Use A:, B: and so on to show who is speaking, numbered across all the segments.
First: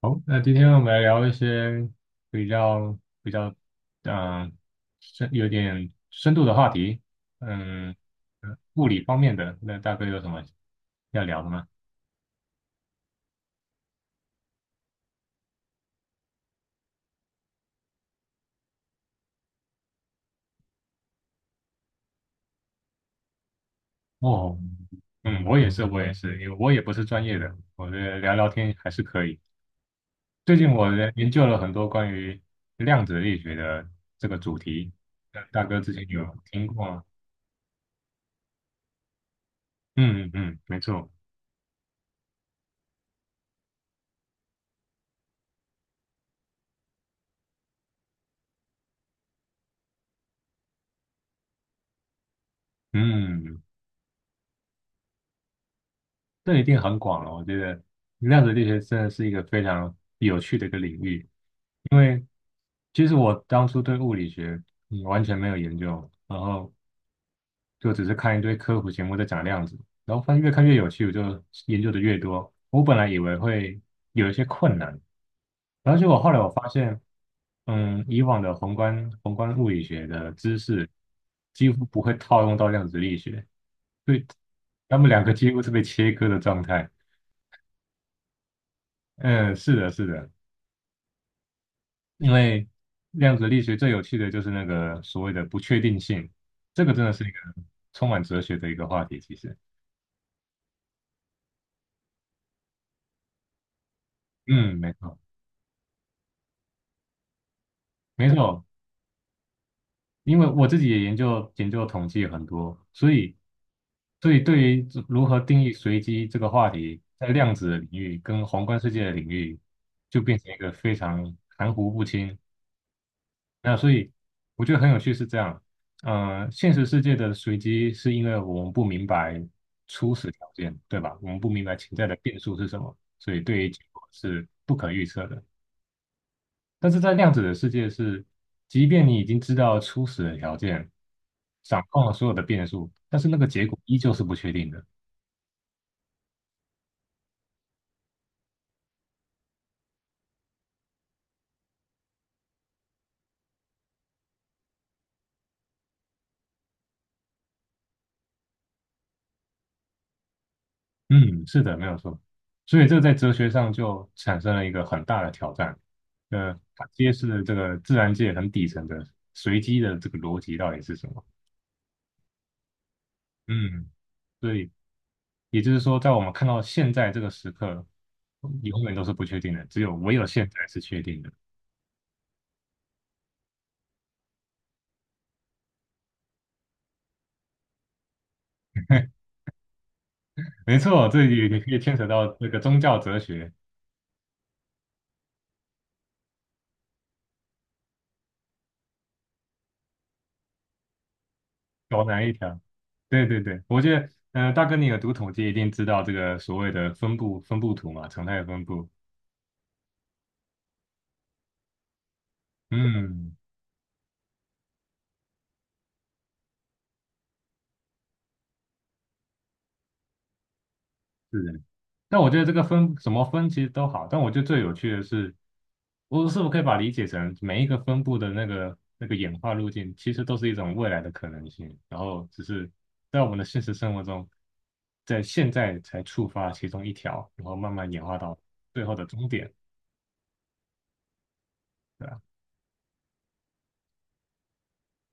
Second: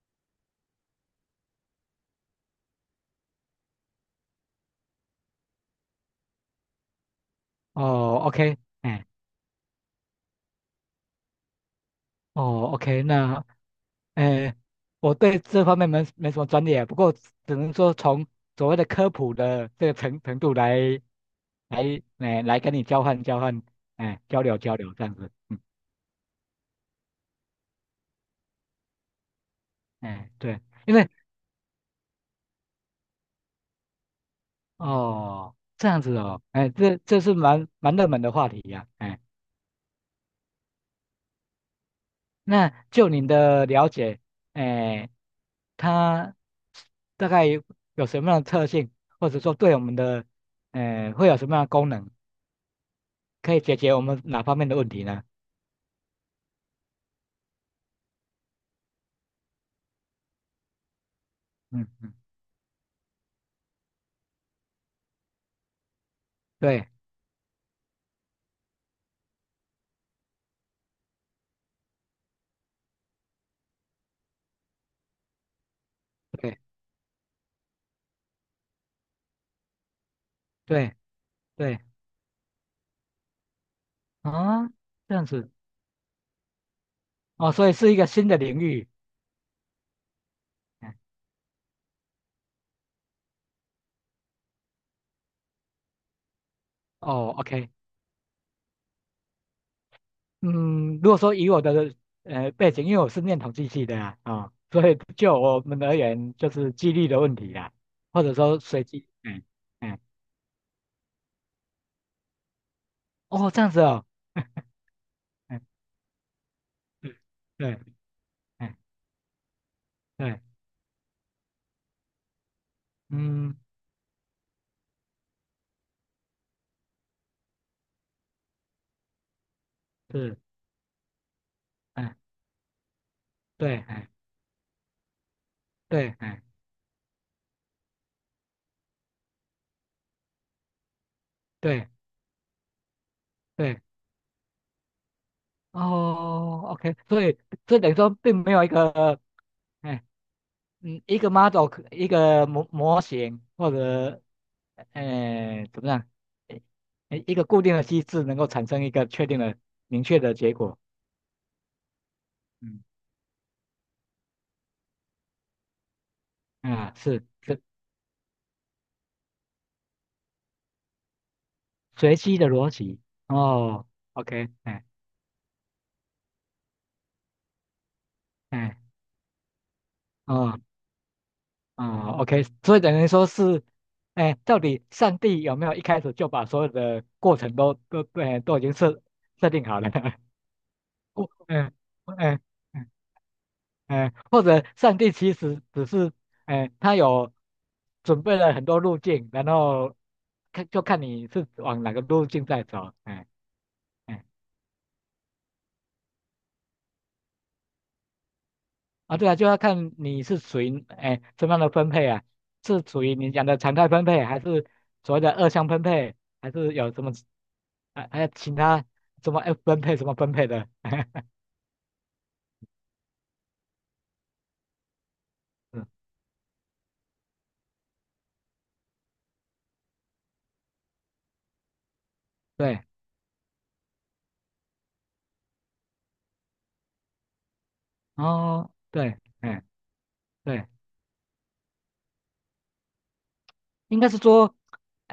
A: 好，那今天我们来聊一些比较嗯有点深度的话题，嗯，
B: 哦，OK，
A: 物理
B: 哎，
A: 方面的，那大哥有什么要聊的吗？
B: 哦，OK，那，哎，我对这方面没什么专业啊，不过只能说从所谓的科普的这个程度来跟你交换交换，哎，交
A: 哦，
B: 流交流这样子，
A: 嗯，我
B: 嗯，
A: 也是，我也是，因为我也不是专业的，我觉得聊聊天还是可以。
B: 哎，
A: 最
B: 对，
A: 近我
B: 因为
A: 在研究了很多关于量子力学的这个主题，那
B: 哦，
A: 大哥
B: 这
A: 之
B: 样
A: 前
B: 子
A: 有
B: 哦，
A: 听
B: 哎，
A: 过
B: 这
A: 吗？
B: 这是蛮热门的话题呀、哎。
A: 嗯嗯嗯，没错，
B: 那就您的了解，哎，它大概有什么样的特性，或者说对我们的，会有什么样的功能，可以
A: 嗯。
B: 解决我们哪方面的问题呢？
A: 这一定很广了。我觉得量子力学真的是一个非常有趣的一个领域，
B: 嗯
A: 因
B: 嗯，
A: 为其实我当初对物理学完全没有研究，然后
B: 对
A: 就只是看一堆科普节目在讲量子，然后发现越看越有趣，我就研究的越多。我本来以为会有一些困难，然后结果后来我发
B: 对
A: 现，嗯，以往的宏观物理学的知识
B: 对
A: 几
B: 对，
A: 乎不会套用到量子力学，所以
B: 啊，
A: 他们
B: 这
A: 两
B: 样
A: 个几
B: 子
A: 乎是被切割的状态。
B: 哦，所以是一个新的领域。
A: 嗯，是的，是的。
B: 嗯
A: 因为量子力学最有趣的就是那个所谓的不确定性，这个真的是一
B: 哦
A: 个
B: ，OK,
A: 充满哲学的一个话题。其实，
B: 嗯，如果说以我的背景，因为我是念统计系的啊、
A: 嗯，
B: 所
A: 没
B: 以
A: 错，
B: 就我们而言，就是几率的问题啦，或
A: 没
B: 者说
A: 错，
B: 随机，嗯。嗯
A: 因为我自己也研究统计很多，所以，
B: 哦，这样子哦，
A: 所以对 于如何
B: 哎，
A: 定义随机这个话题，
B: 嗯，
A: 在量子的
B: 对，
A: 领域跟宏
B: 哎，
A: 观世界的领域，就变
B: 对，
A: 成一个非常含糊不清，
B: 嗯，
A: 那所以我觉得很有趣是这样，呃，现实世界的随机是因为我们不明白初始
B: 是，
A: 条件，对吧？我们不明白潜在的
B: 哎，
A: 变数是什么，所以对于
B: 对，
A: 结果
B: 哎，
A: 是不可预测的。
B: 对，哎，
A: 但是在量子的世界是，即便你已经知道初始的条件，掌
B: 对，
A: 控了所有的变数，但是那个结果
B: 对，
A: 依旧是不确定的。
B: 哦，OK,所以这等于说并没有一个，哎，嗯，一个 model,可一个模型或者，哎，怎么样，哎一个固定的机制能够产生一个确定的、明确的结果，
A: 嗯，是的，没有错。所
B: 嗯，
A: 以这在哲学上就产生了一个很大的挑战，它
B: 啊，
A: 揭
B: 是，
A: 示了这
B: 是
A: 个自然界很底层的随机的这个逻辑到底是什么。
B: 随机的逻辑，哦
A: 嗯，
B: ，OK,
A: 所以
B: 哎，
A: 也就是说，在我们看到现在这个时刻，永
B: 哎。
A: 远都是不确定的，只有唯有现
B: 哦
A: 在是确定的。
B: 啊、O K 所以等于说是，哎，到底上帝有没有一开始就把所有的过程都都已经设 设定好了？
A: 没错，这
B: 过
A: 里也可
B: 嗯
A: 以牵扯到
B: 嗯
A: 这个宗
B: 嗯
A: 教哲学，
B: 嗯，或者上帝其实只是，哎，他有准备了很多路径，然后看就看你是往哪个
A: 高难
B: 路
A: 一
B: 径
A: 条。
B: 在走，
A: 对
B: 哎
A: 对对，我觉得，
B: 哎
A: 嗯，大哥，你有读统计，一定知道这个所谓的分布图嘛，常态分布。
B: 啊，对啊，就要看你是属于哎怎么样的分配啊，是属于你
A: 嗯，
B: 讲的常态分配，还是所谓的二项分配，还是有什么，还有其他什么 F 分配什么分配的？
A: 是的，但我觉得这个分什么分其实都好，但我觉得最有趣的是，
B: 嗯
A: 我是否可以把理解成每一个分布的那个演化路径，其实都是一种未来的可能性，然后只是
B: 对，
A: 在我们的现实生活中，在现在才触发其中一条，然后慢慢演化到
B: 哦，
A: 最后的
B: 对，
A: 终点，
B: 哎，对，
A: 对吧？
B: 应该是说，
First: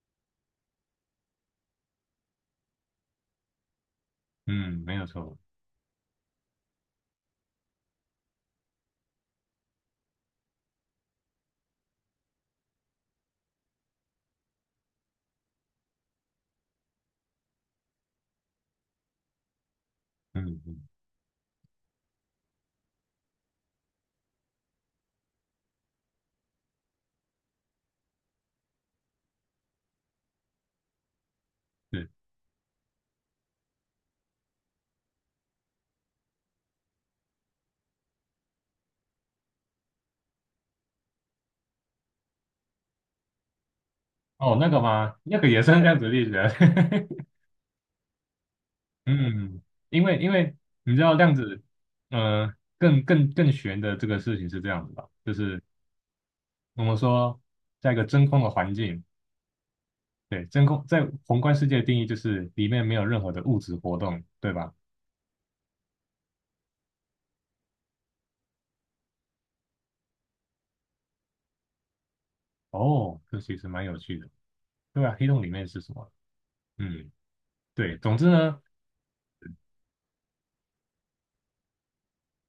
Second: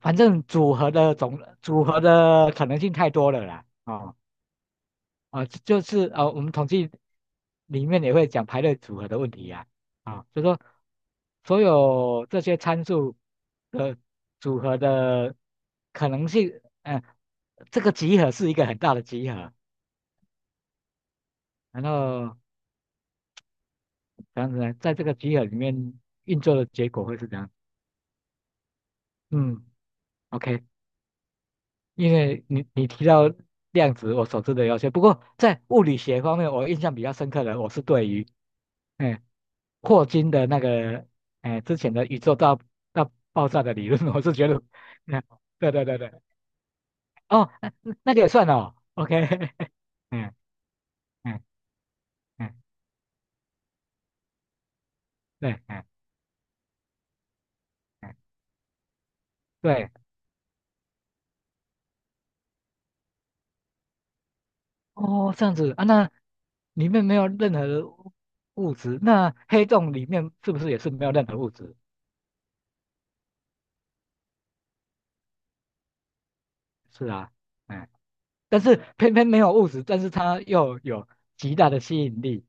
B: 反正组合的总组合的可能性太多了啦，哦。
A: 嗯，没有错，
B: 啊、就是啊、我们统计里面也会讲排列组合的问题呀、啊，啊、就说所有这些参数的组合的可能性，嗯、这个集合是一个很大的集合，
A: 嗯嗯，
B: 然后这样子呢，在这个集合里面运作的结果会是怎样？嗯，OK,
A: 是
B: 因为你提到量子，我所知的有些，不过在物理学方面，我印象比较深刻的，我是对于。嗯霍金的那个，哎，之前的宇宙大爆炸的理论，我是觉得，
A: 哦，那个吗？
B: 嗯，
A: 那个也
B: 对
A: 算
B: 对
A: 量
B: 对
A: 子
B: 对，
A: 力学，
B: 哦，那个也算哦，OK,
A: 嗯，因为因
B: 嗯
A: 为你知道量
B: 嗯
A: 子，
B: 嗯，
A: 更玄的这个事情是这样子的，就
B: 对，
A: 是
B: 嗯
A: 我们说在一个
B: 嗯
A: 真空的环境，
B: 对，
A: 对，真空在宏观世界的定义就是里面没有任何的物质活动，对吧？
B: 哦，这样子啊，那里面没有任何的物质，那黑洞里面是不是也是没有任何物质？
A: 哦，这其实蛮有趣的，对吧？黑洞里面是什么？
B: 是
A: 嗯，
B: 啊，嗯，
A: 对，总之
B: 但
A: 呢，
B: 是偏偏没有物质，但是它又有极大的吸引力，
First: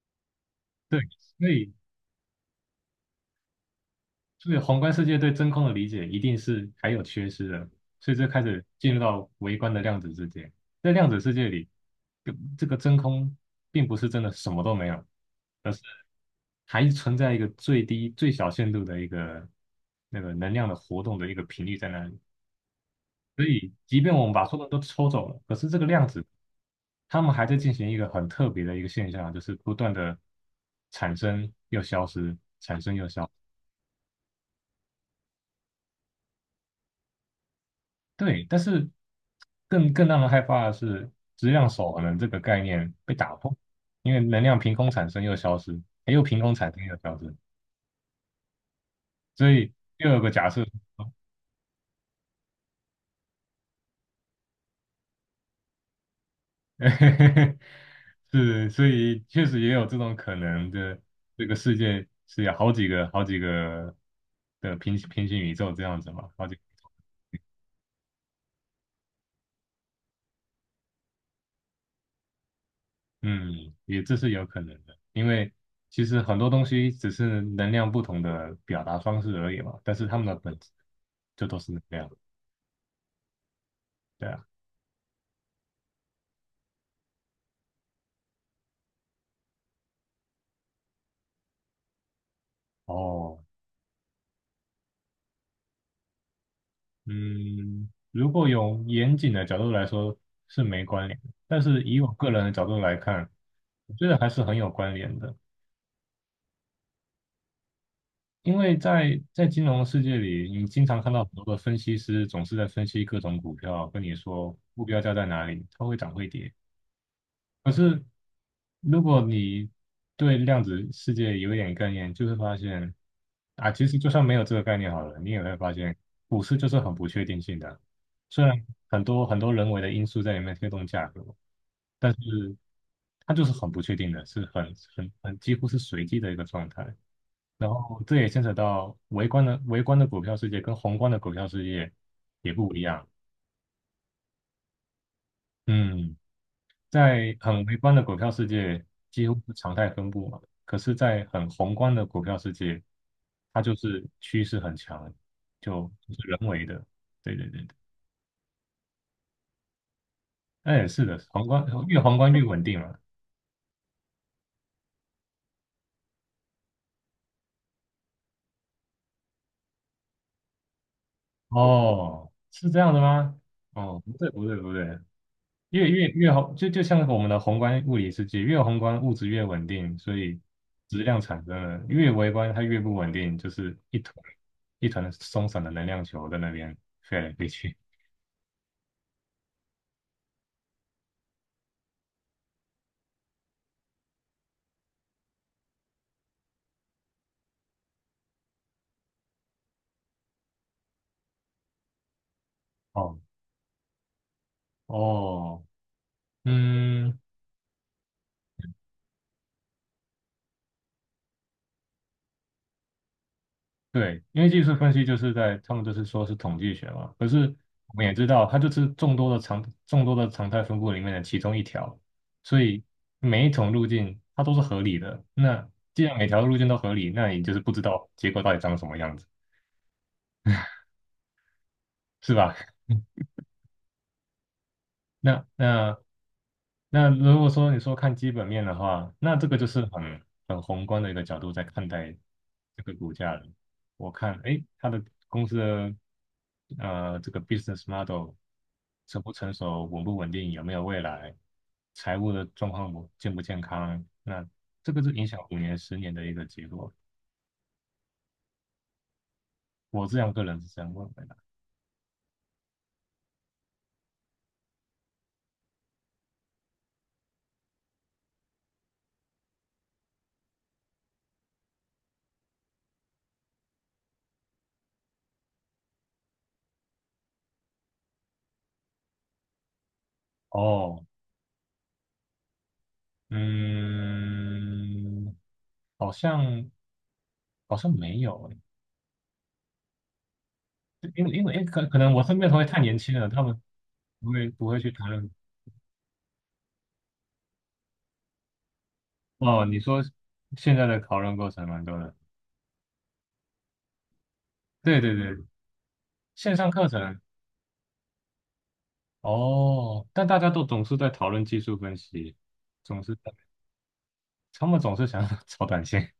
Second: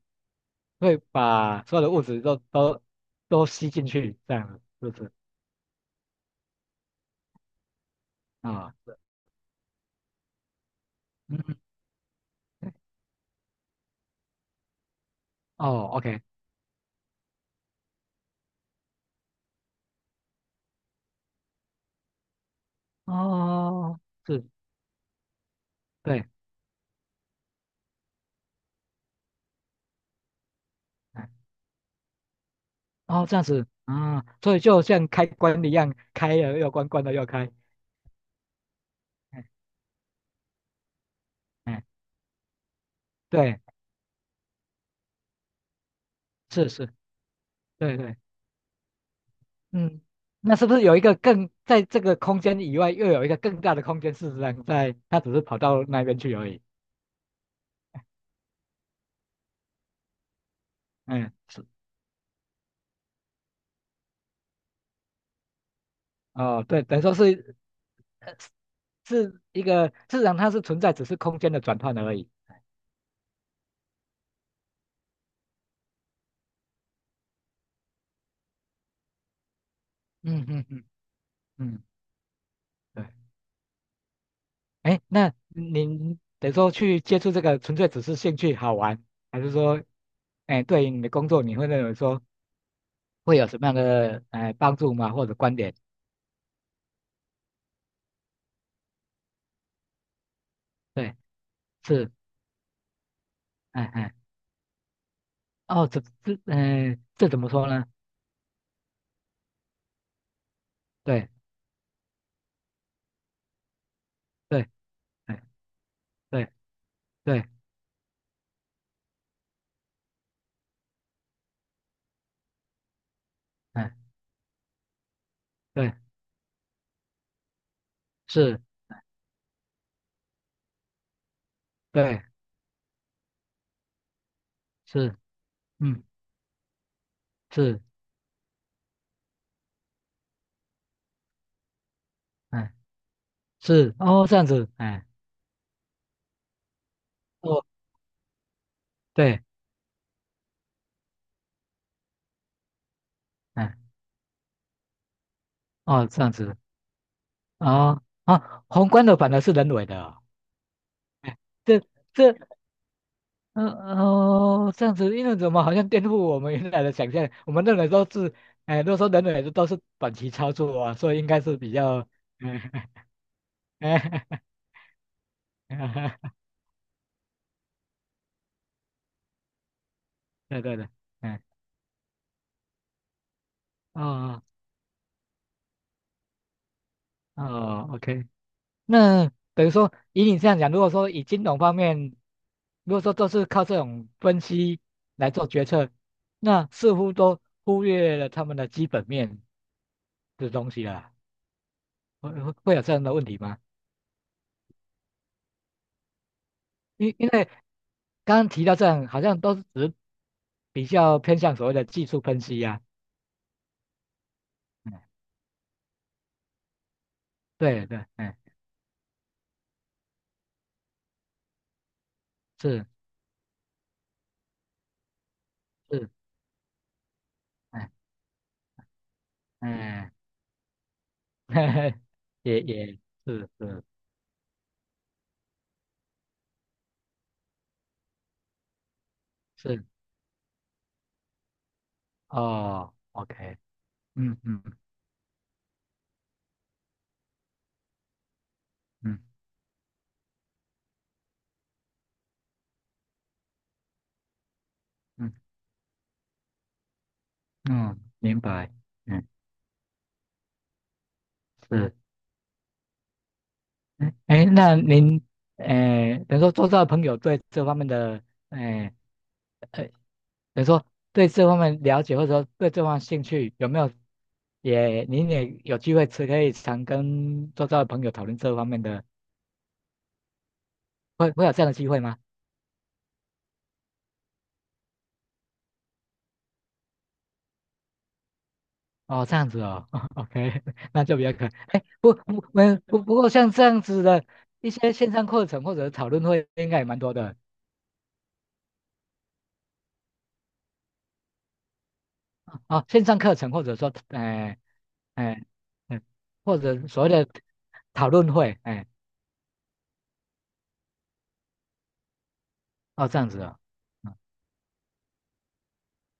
B: 会
A: 对，所
B: 把
A: 以
B: 所有的物质都吸进去，这样
A: 所以
B: 子
A: 宏
B: 是
A: 观
B: 不
A: 世
B: 是？
A: 界对真空的理解一定是还有缺失的，所以这开始
B: 啊、
A: 进入到微观的量子世界。在量子世界
B: 嗯，
A: 里，这个
B: 对
A: 真空并不是真的什么都没有，而是
B: 哦，OK,
A: 还存在一个最低、最小限度的一个那个能量的活动的一个频率在那里。所以，即
B: 哦，
A: 便我们把
B: 是，
A: 所有人都抽走了，可是这个量子，
B: 对，
A: 他们还在进行一个很特别的一个现象，就是不断的产
B: 哎
A: 生又消失。
B: 哦，这样子，啊、所以就像开关一样，开了又关，关了又开，
A: 对，但是
B: 哎
A: 更让人害怕的是，质量
B: 哎，
A: 守恒的这个概念被打破，
B: 对，
A: 因为能量凭空产生又消失，又凭空
B: 是
A: 产生
B: 是，
A: 又消失，
B: 对对，
A: 所以
B: 嗯，
A: 又有个假
B: 那
A: 设，
B: 是不是有一个更在这个空间以外，又有一个更大的空间？事实上在，它只是跑到那边去而已。
A: 是，所以确实也有这种可能的，
B: 嗯，
A: 这个
B: 是，
A: 世界是有好几个的平行宇宙这样子嘛，好几个。
B: 哦，对，等于说是，呃，是一个，事实上它是存在，只是空间的转换而已。
A: 嗯，也这是有可能的，因为其实很多东西只是能量不同的表达方式而已嘛，但是它们的
B: 嗯
A: 本
B: 嗯
A: 质
B: 嗯
A: 就都是能
B: 嗯，
A: 量，
B: 对。
A: 对啊。
B: 哎，那您等于说去接触这个，纯粹只是兴趣好玩，还是说，哎，对于你的工作，你会认为说会
A: 哦，
B: 有什么样的帮助吗？或者观点？
A: 嗯，如果有严谨的角度来说是没关
B: 对，
A: 联的，但是以我
B: 是，
A: 个人的角度来看，
B: 哎
A: 我觉
B: 哎，
A: 得还是很有关联的，
B: 哦，这，嗯、这怎么说呢？
A: 因为在金融世界里，你经常看到
B: 对
A: 很多的分析师总是在分析各种股票，跟你说
B: 对，
A: 目标价在
B: 哎
A: 哪里，它会涨会
B: 对
A: 跌。
B: 对，
A: 可是如果你对量子世界有一点概念，就会发现啊，其
B: 哎
A: 实就算没有这个概念好了，你也会发
B: 对，
A: 现股市就是很不确定性的。虽然
B: 是，
A: 很多人为的因素在里面推动价格，但
B: 对
A: 是它就是很不确定的，是很很
B: 是，
A: 很几乎是
B: 嗯
A: 随机的一个状态。然
B: 是，
A: 后这也牵扯到微观的股票世界跟宏观的股票世界也
B: 哎
A: 不一样。
B: 是，哦这样子，哎
A: 嗯。在
B: 哦
A: 很微观的股票世界，几乎
B: 对，
A: 是常态分布嘛。可是，在很宏观的股票世界，它就
B: 哎
A: 是趋势很强，就
B: 哦
A: 就
B: 这
A: 是
B: 样
A: 人
B: 子，
A: 为的。对对对对，
B: 哦啊，宏观的反而是人为的哦，
A: 那也是的，
B: 哎
A: 宏观
B: 这
A: 越宏观
B: 这。
A: 越稳定嘛。
B: 嗯哦，这样子，因为怎么好像颠覆我们原来的想象？我们认为都是，哎，如果说人类都是短期操作啊，所以应该是比较，
A: 哦，
B: 嗯，
A: 是这样的吗？哦，不对 不对不对，越
B: 哎，
A: 宏，就像我们的宏观物理世界，越宏观物质越稳定，所以
B: 对对对，
A: 质量产
B: 嗯，
A: 生了。越微观它越不稳定，就是一团
B: 哦
A: 一团松散的能量球在那边飞来飞去。
B: 哦，OK,那等于说以你这样讲，如果说以金融方面，如果说都是靠这种分析来做决策，那似乎都忽略了他们的基本面的东西了，会有这样的
A: 哦
B: 问题吗？
A: 哦，
B: 因
A: 嗯，
B: 因为刚刚提到这样，好像都是只比较偏向所谓的技术分析呀、
A: 对，因为技术分
B: 嗯，
A: 析就是在他们就是说是统计学嘛，可是
B: 对
A: 我
B: 对，
A: 们也知
B: 嗯，
A: 道它就是众多的常态分布里面的其中一条，所以
B: 是
A: 每一种路径它都是合理的。那既
B: 是，
A: 然每条路径都合理，那你就是不知
B: 嗯
A: 道结果到底长什么样子，
B: 嗯，
A: 是吧？
B: 也是是
A: 那那那如果说你说看基本面的话，那这个就
B: 是，
A: 是很宏观的一个角度在看待这
B: 哦
A: 个股价了。
B: ，OK,
A: 我
B: 嗯
A: 看，
B: 嗯
A: 哎，它的公司的这个 business model 成不
B: 嗯
A: 成熟、稳不稳定、有没有未来、财务的状况不健不健康，那这个是影
B: 嗯
A: 响5年、10年的一个结果。
B: 嗯，明白，嗯
A: 我这样个人是这样认为的。
B: 是，嗯哎，那您，哎，等于说做到朋友对这方面的，哎呃，等于说对这方面了解或者说对这方面兴趣有没有？也，您也有机会吃，可以常跟周遭的朋友讨论这方面的，
A: 哦，
B: 会有这样的机会吗？
A: 嗯，好像好像没有诶。
B: 哦，这样子哦 ，OK,那就比
A: 因为
B: 较
A: 因
B: 可
A: 为
B: 哎，
A: 可能
B: 不
A: 我身
B: 不
A: 边的同学
B: 没
A: 太年
B: 不不
A: 轻了，
B: 过
A: 他
B: 像
A: 们
B: 这样子的
A: 不会不
B: 一
A: 会去
B: 些
A: 谈
B: 线上
A: 论。
B: 课程或者讨论会，应该也蛮多的
A: 哦，你说现在的讨论过程蛮多的，
B: 哦。线上课程或者说，哎
A: 对对对，
B: 哎嗯，
A: 线
B: 或
A: 上
B: 者
A: 课
B: 所谓
A: 程
B: 的讨论会，哎
A: 哦，但大家都总是在讨论技术分析，总
B: 哦
A: 是
B: 这样
A: 在
B: 子哦，嗯
A: 他们总是想要 炒短线。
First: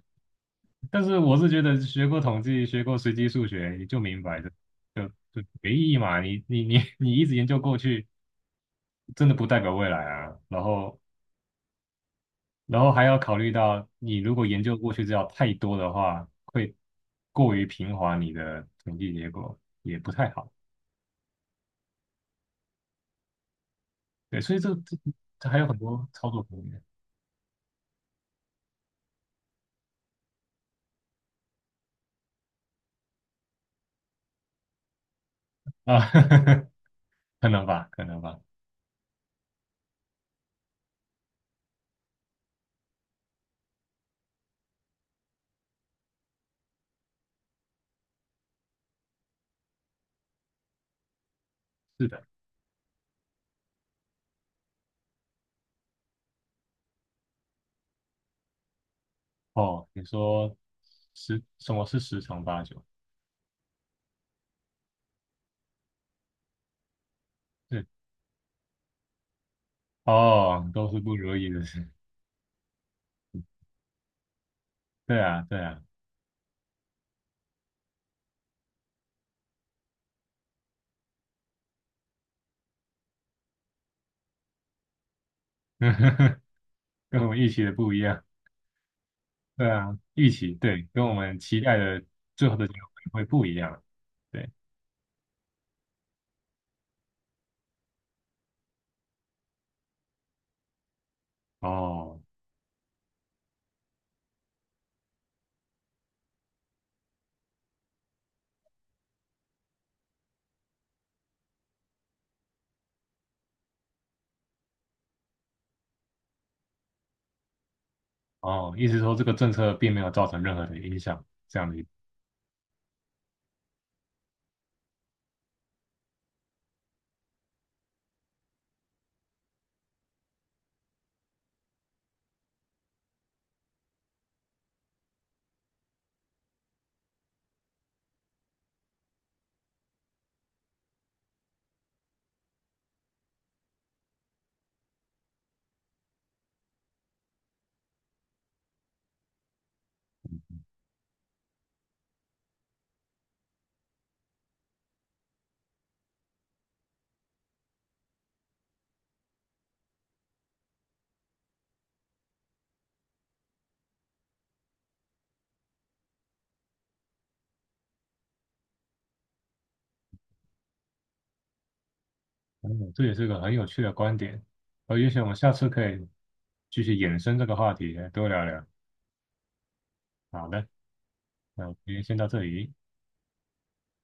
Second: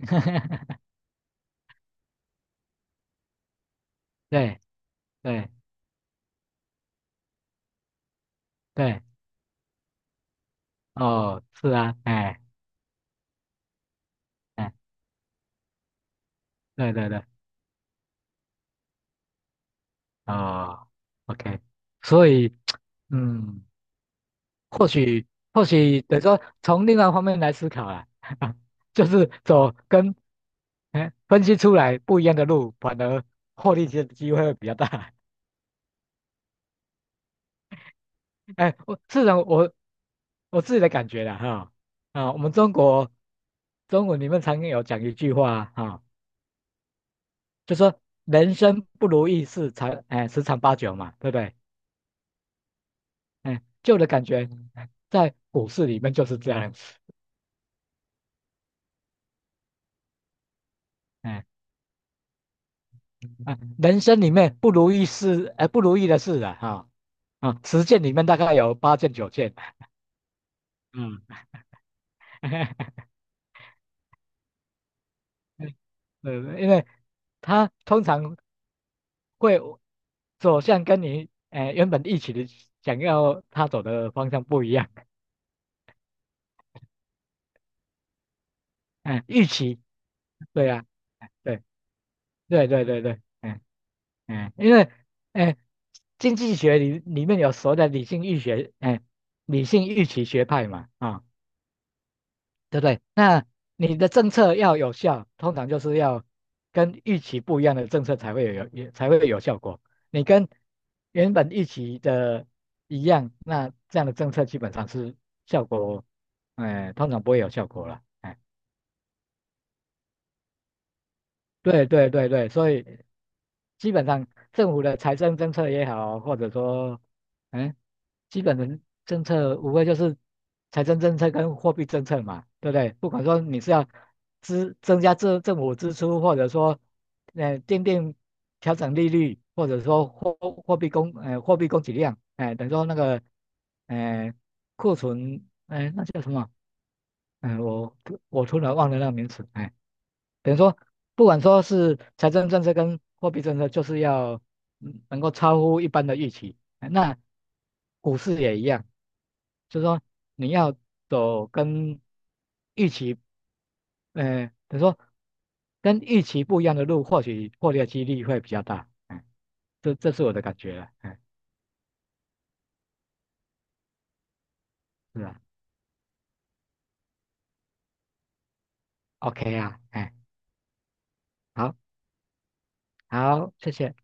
A: 但是我是觉得学过统计、学过随机数学，你就明白的，
B: 对
A: 就就
B: 对
A: 没意义嘛。你一直研究过去，
B: 对，
A: 真的不代表未来啊。然后
B: 哦是啊，哎
A: 然后还要考虑到，你如果研究过
B: 哎
A: 去资料太多的话，会
B: 对对对，
A: 过于平滑你的统计结果，也不太好。
B: 哦，OK,所以嗯。
A: 对，所以这
B: 或
A: 这
B: 许
A: 这还
B: 或
A: 有很
B: 许
A: 多
B: 等于
A: 操
B: 说
A: 作空间
B: 从另外方面来思考啊，就是走跟哎分析出来不一样的路，反而获利的机会会比较大。
A: 啊，可能吧，可能吧。
B: 哎，我自己的感觉啦哈啊，我们中国中文里面常有讲一句话啊，哈就说人生不如意事十常八九嘛，对不对？
A: 是的，
B: 哎，就我的感觉在股市里面就是这样子，
A: 哦，你说十
B: 哎
A: 什么是十常八九？
B: 啊，人生里面不如意事哎不如意的事啊哈。啊，十
A: 是
B: 件里面大概有8件9件，
A: 哦，都是不
B: 嗯，
A: 如意的事。对啊，对啊，
B: 对，因为他通常会走向跟你原本预期的想要他走的方向不一样，
A: 跟我们预期的不一样。
B: 嗯，预
A: 对
B: 期，
A: 啊，预期
B: 对啊，
A: 对，跟我们期
B: 对
A: 待的最后的
B: 对
A: 结
B: 对
A: 果
B: 对对，
A: 会不一
B: 嗯
A: 样。对，
B: 嗯，因为哎，经济学里面有所谓的理性预期学派嘛，啊、
A: 哦。
B: 对不对？那你的政策要有效，通常就是要跟预期不一样的政策才会有效果。你跟原本预期的一样，那这样的政策基本上是效果，哎、通常不会有效果了。哎，
A: 哦，意思说这个政策并没有造成任何的影响，这样的一，
B: 对对对对，所以基本上政府的财政政策也好，或者说，嗯，基本的政策无非就是财政政策跟货币政策嘛，对不对？不管说你是要增加政府支出，或者说，奠定调整利率，或者说货币供给量，哎、等于说那个，呃，库存，哎、那叫什么？哎，我突然忘了那个名词，哎、等于说，不管说是财政政策跟货币政策，就是要能够超乎一般的预期。哎那股市也一样，就是说你要走跟预期，等于说跟预期不一样的路，或许获利的几率会比较大。嗯，这是我的感觉了。哎，
A: 嗯，这也是个很有趣的观点。呃，也许
B: 是
A: 我们
B: 啊
A: 下次可以继续延伸这个话题，多聊聊。
B: ，OK 啊，哎，
A: 好的，那我
B: 好，
A: 们今天先到这里。
B: 好，谢谢。